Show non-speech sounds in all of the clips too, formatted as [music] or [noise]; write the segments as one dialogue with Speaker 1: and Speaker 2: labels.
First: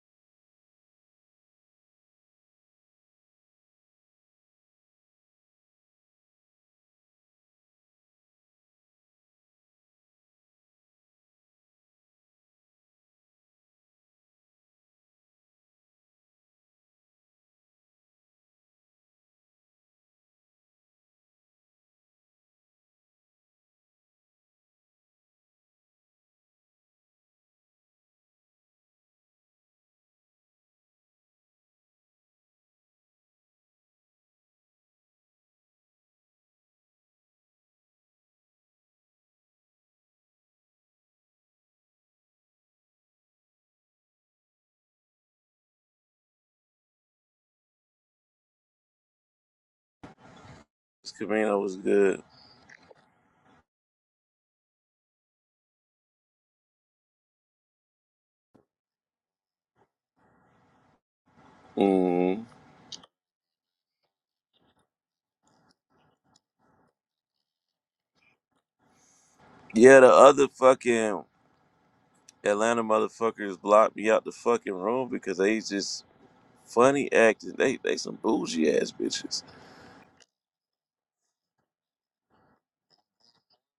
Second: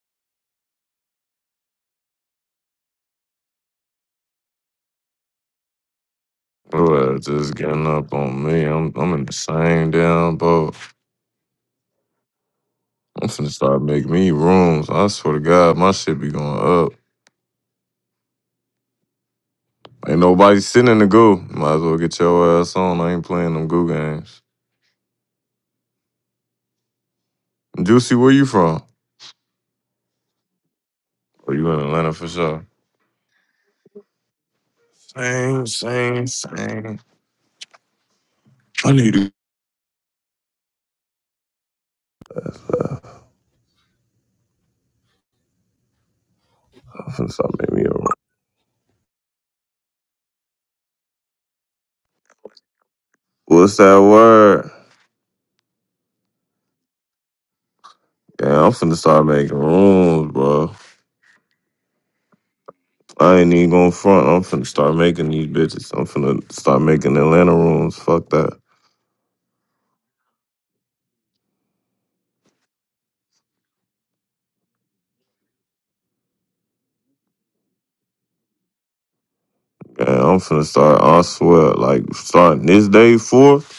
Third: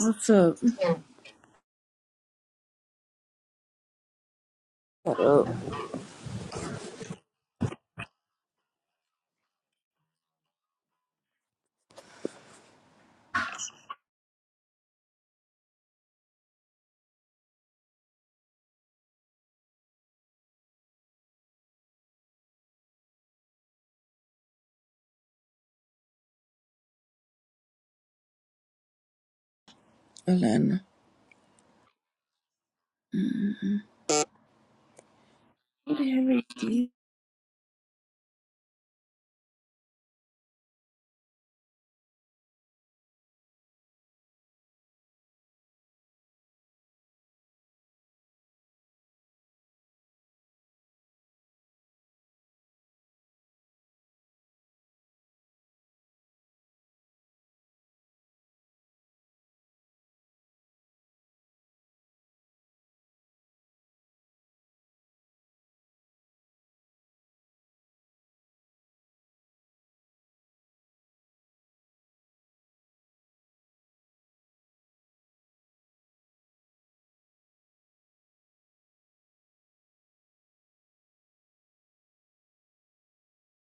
Speaker 1: What's up,
Speaker 2: Well, just getting up on me. I'm I'm in the same damn boat. I'm finna start making me rooms. I swear to God, my shit be going up. Ain't nobody sitting in the goo. Might as well get your ass on. I ain't playing them goo games. Juicy, where you from?
Speaker 1: Atlanta?
Speaker 2: Oh, you in Atlanta for sure.
Speaker 1: Mm,
Speaker 2: Same,
Speaker 1: What the
Speaker 2: same,
Speaker 1: hell is this?
Speaker 2: same. I need to. I'm finna start making me a room.
Speaker 3: Camino was good.
Speaker 2: What's that word? Yeah, I'm finna start making rooms, bro.
Speaker 3: Mm.
Speaker 2: I ain't even gonna front. I'm finna start making these bitches. I'm finna start making Atlanta rooms. Fuck that.
Speaker 3: Yeah, the other fucking Atlanta motherfuckers blocked me out the fucking room because they just funny acting. They they some bougie ass bitches.
Speaker 2: Yeah, I'm finna start. I swear, like starting this day forth,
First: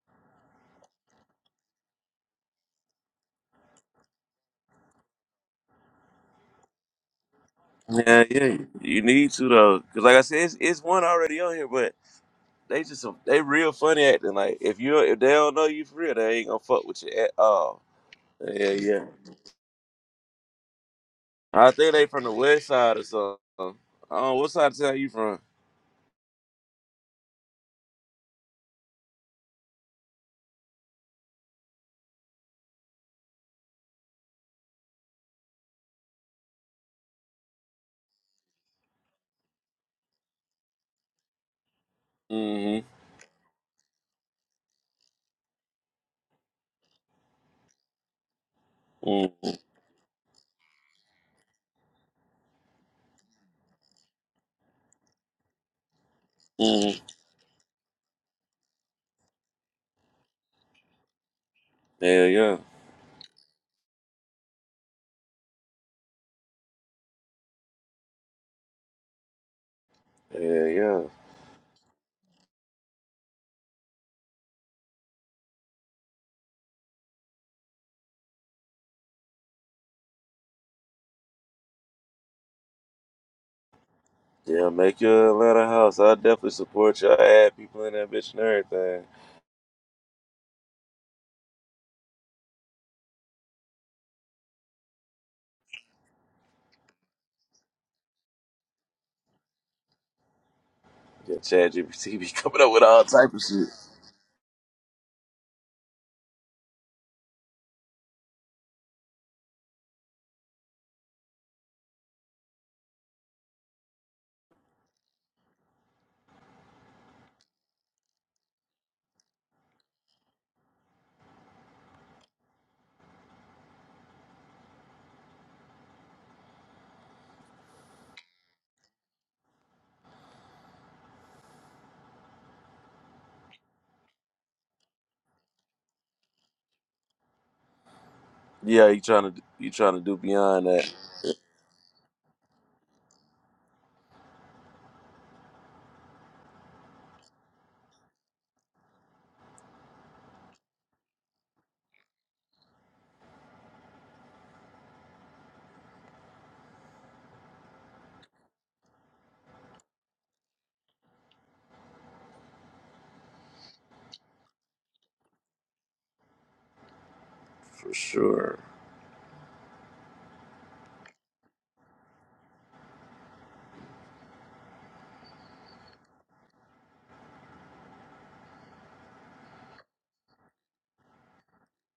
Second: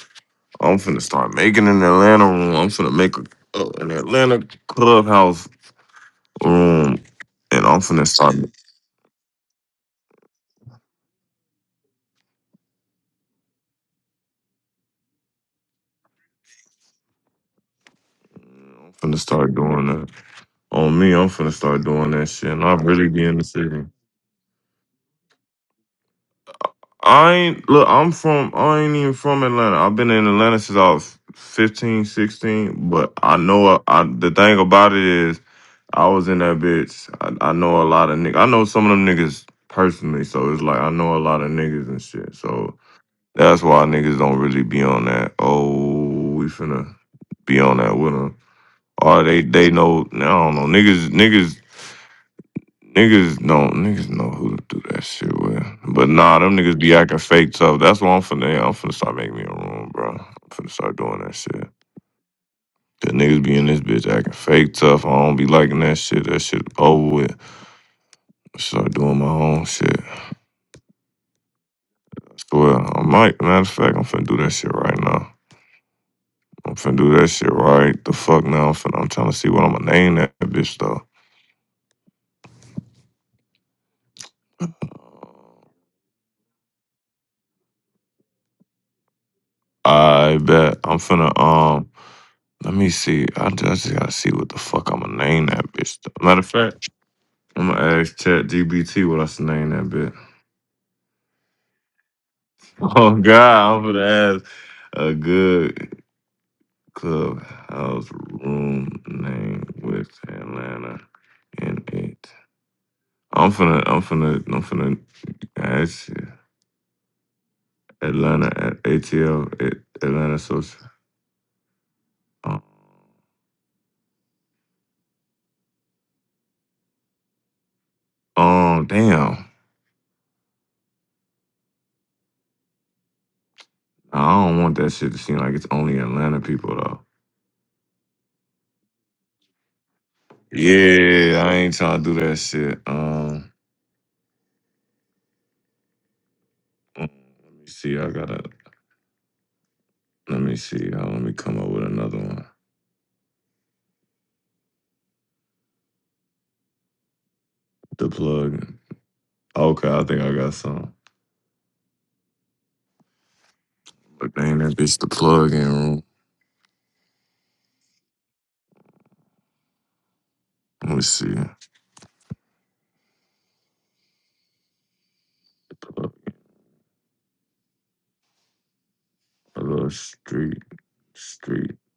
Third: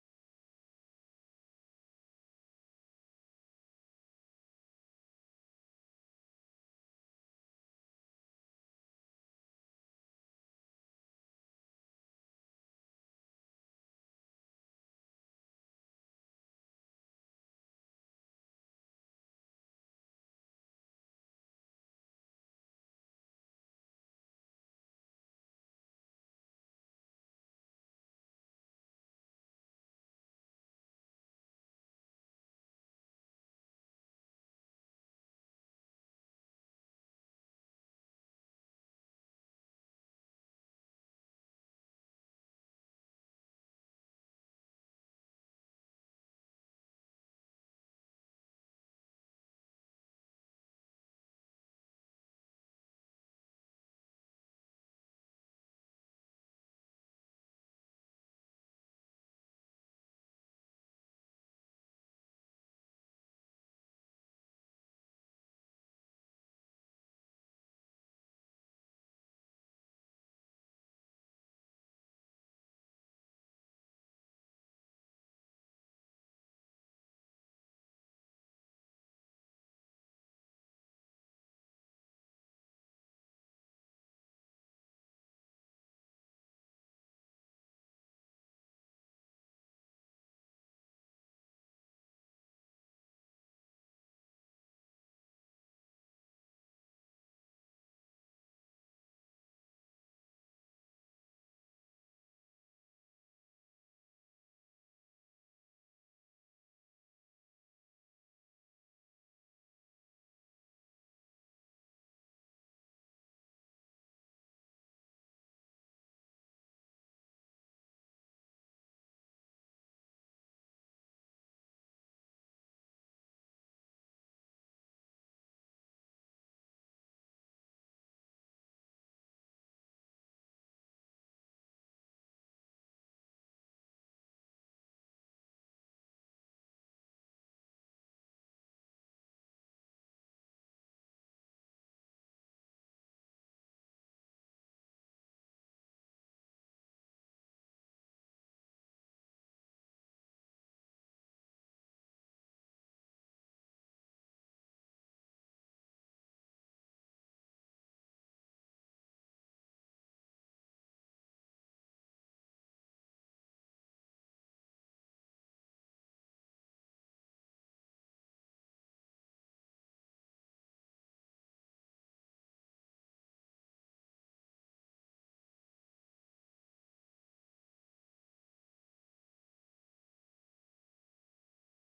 Speaker 2: I'm finna start making an Atlanta room. I'm finna make a, uh, an Atlanta clubhouse room, and I'm finna
Speaker 3: Yeah,
Speaker 2: start.
Speaker 3: yeah. You need to though, because like I said, it's, it's one already on here, but they just some, they real funny acting. Like if you if they don't know you for real, they ain't gonna fuck with you at all. Yeah,
Speaker 2: I'm
Speaker 3: yeah.
Speaker 2: finna start doing that. On me, I'm finna
Speaker 3: I
Speaker 2: start
Speaker 3: think they
Speaker 2: doing
Speaker 3: from
Speaker 2: that
Speaker 3: the
Speaker 2: shit, and
Speaker 3: west
Speaker 2: I
Speaker 3: side or
Speaker 2: really be
Speaker 3: something.
Speaker 2: in the city.
Speaker 3: Oh, what side of town you from?
Speaker 2: I ain't look. I'm from. I ain't even from Atlanta. I've been in Atlanta since I was 15, 16. But I know. I, I the thing about it is. I was in that bitch. I, I know a lot of niggas. I know some of them niggas personally, so it's like I know a lot of niggas and shit. So
Speaker 3: Mm-hmm.
Speaker 2: that's why niggas don't really be on that. Oh, we finna be on that with them. Or they they know. I don't know. Niggas niggas niggas don't niggas know who to do that shit with. But nah, them niggas be
Speaker 3: Mm-hmm.
Speaker 2: acting fake tough. That's why I'm finna yeah, I'm finna start making me a room, bro. I'm finna start doing that shit.
Speaker 3: Hell yeah.
Speaker 2: The niggas be in this bitch acting fake tough. I don't be liking that shit. That shit over with. Start doing my own shit. I
Speaker 3: Yeah, yeah.
Speaker 2: swear, I might. Matter of fact, I'm finna do that shit right now. I'm finna do that shit right the fuck now. I'm finna. I'm trying to see what I'm gonna name that bitch though.
Speaker 3: Yeah, make your Atlanta house. I definitely support y'all. Add people in that bitch and everything.
Speaker 2: I bet I'm finna. Um, let me see. I just, I just gotta see what the fuck I'm gonna name that bitch. Though. Matter of fact, I'm gonna ask ChatGPT what I should name that bitch.
Speaker 3: Yeah, Chad be [laughs] coming up
Speaker 2: [laughs]
Speaker 3: with all
Speaker 2: Oh
Speaker 3: type of shit.
Speaker 2: God, I'm finna ask a good clubhouse room name with Atlanta in it. I'm finna, I'm finna, I'm finna ask you. Atlanta at ATL at Atlanta social. Um, um, damn. Nah, I don't want that shit to seem like it's only Atlanta people though.
Speaker 3: Yeah, you trying to you trying to do beyond that
Speaker 2: Yeah, I ain't trying to do that shit. Um, mm, let me see. I gotta. Let me see. Uh, let me come up with another one. The plug. Okay, I think I got some. But dang, that bitch the plug in room.
Speaker 3: for sure.
Speaker 2: Let me see. The plug. A little street. Street.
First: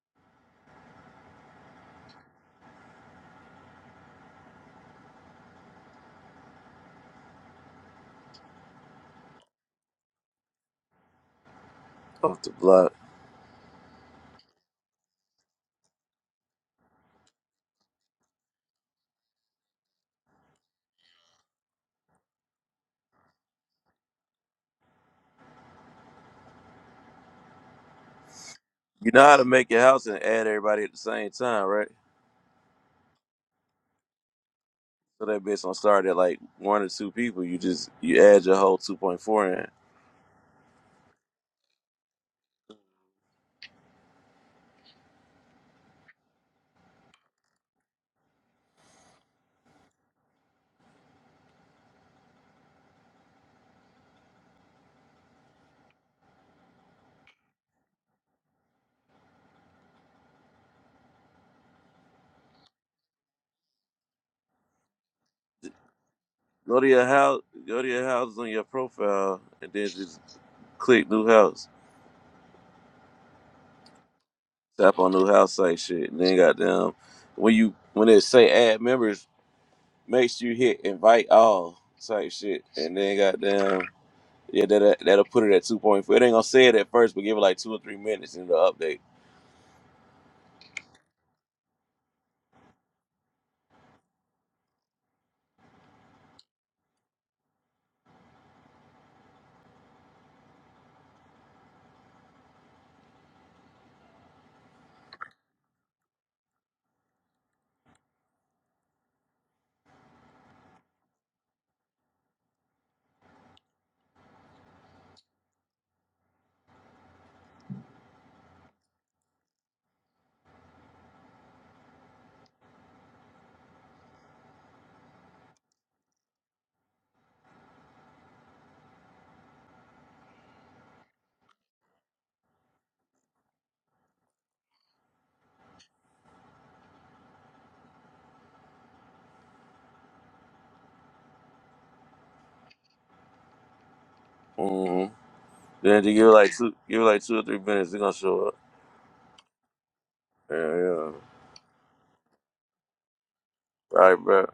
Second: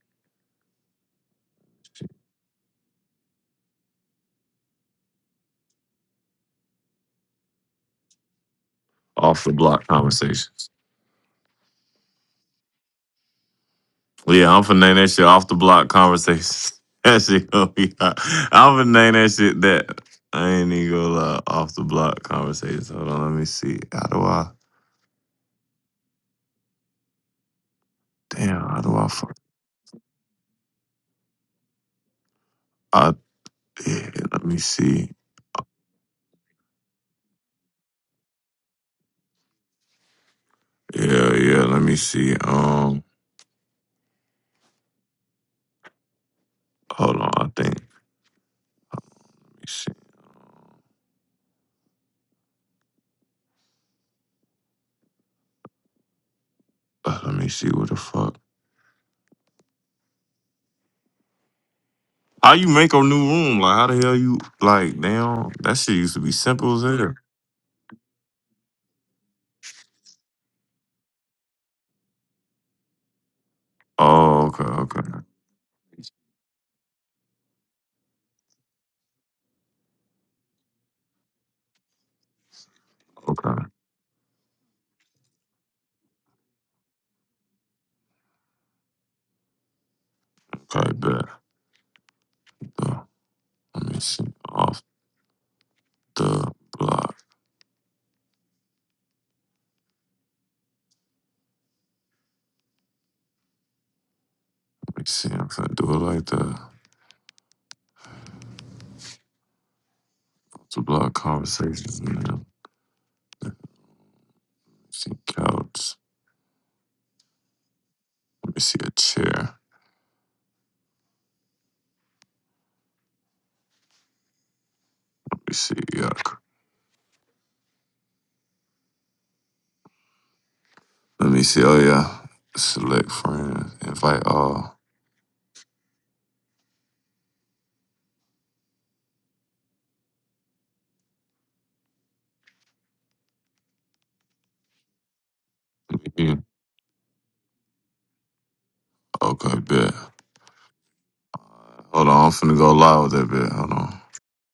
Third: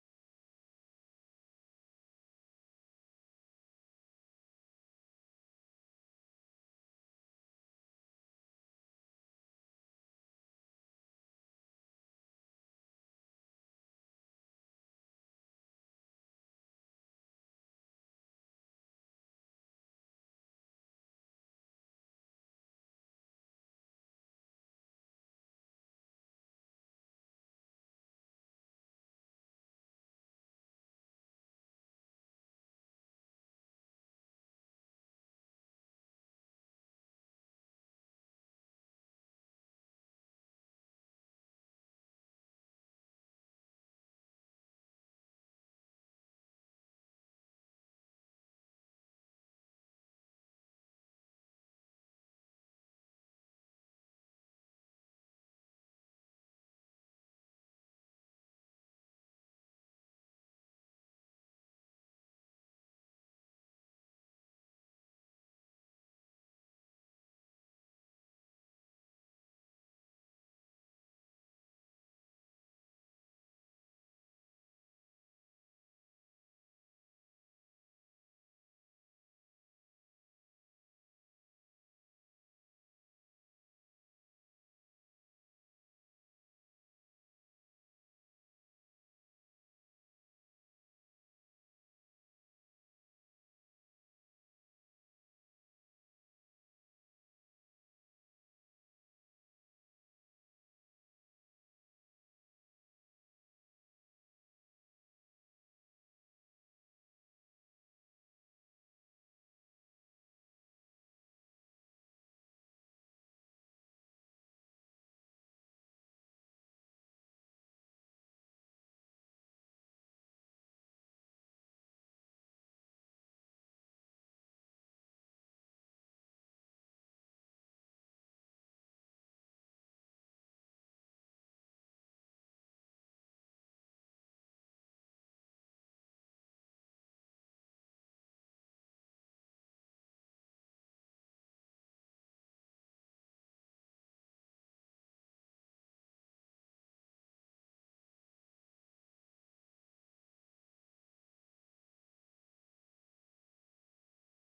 Speaker 2: Off the block conversations.
Speaker 3: Off the block,
Speaker 2: Yeah, I'm finna name that shit off the block conversations. [laughs] That shit gonna be hot. I'm finna name that shit that. I ain't even gonna lie. Off the block conversations. Hold on, let me see. How do I? Damn, how do I?
Speaker 3: you know
Speaker 2: Fuck?
Speaker 3: how to make your house and add everybody at the same time, right?
Speaker 2: I yeah, let me see.
Speaker 3: So that bitch don't start at like one or two people. You just you add your whole two point four in.
Speaker 2: Yeah, yeah, let me see. Um, hold on, I think. Let me see. Uh, let me see what the fuck. How you make a new room? Like, how the hell you like? Damn, that shit used to be simple
Speaker 3: Go to
Speaker 2: as
Speaker 3: your
Speaker 2: hell.
Speaker 3: house. Go to your houses on your profile, and then just click new house.
Speaker 2: Oh, okay,
Speaker 3: Tap
Speaker 2: okay,
Speaker 3: on new house site shit. And then goddamn when you when it say add members, make sure you hit invite all type shit. And then
Speaker 2: okay,
Speaker 3: goddamn yeah, that that'll that'll put it at two point four. It ain't gonna say it at first, but give it like two or three minutes in the update.
Speaker 2: okay, bet. Let me see. Off the block. Let me see. I'm finna do it like that. Off the block conversations, man. Let me see. Couch. Let me see a chair. Let me see. Yuck. Let me see. Oh, yeah. Select friends. Invite all.
Speaker 3: hmm Then you
Speaker 2: Let
Speaker 3: give it
Speaker 2: me
Speaker 3: like two give it like two or three minutes, it's gonna show up.
Speaker 2: Okay, bet.
Speaker 3: Yeah, yeah. All
Speaker 2: Hold on. I'm finna go live with that bit. Hold on.
Speaker 3: right, bro.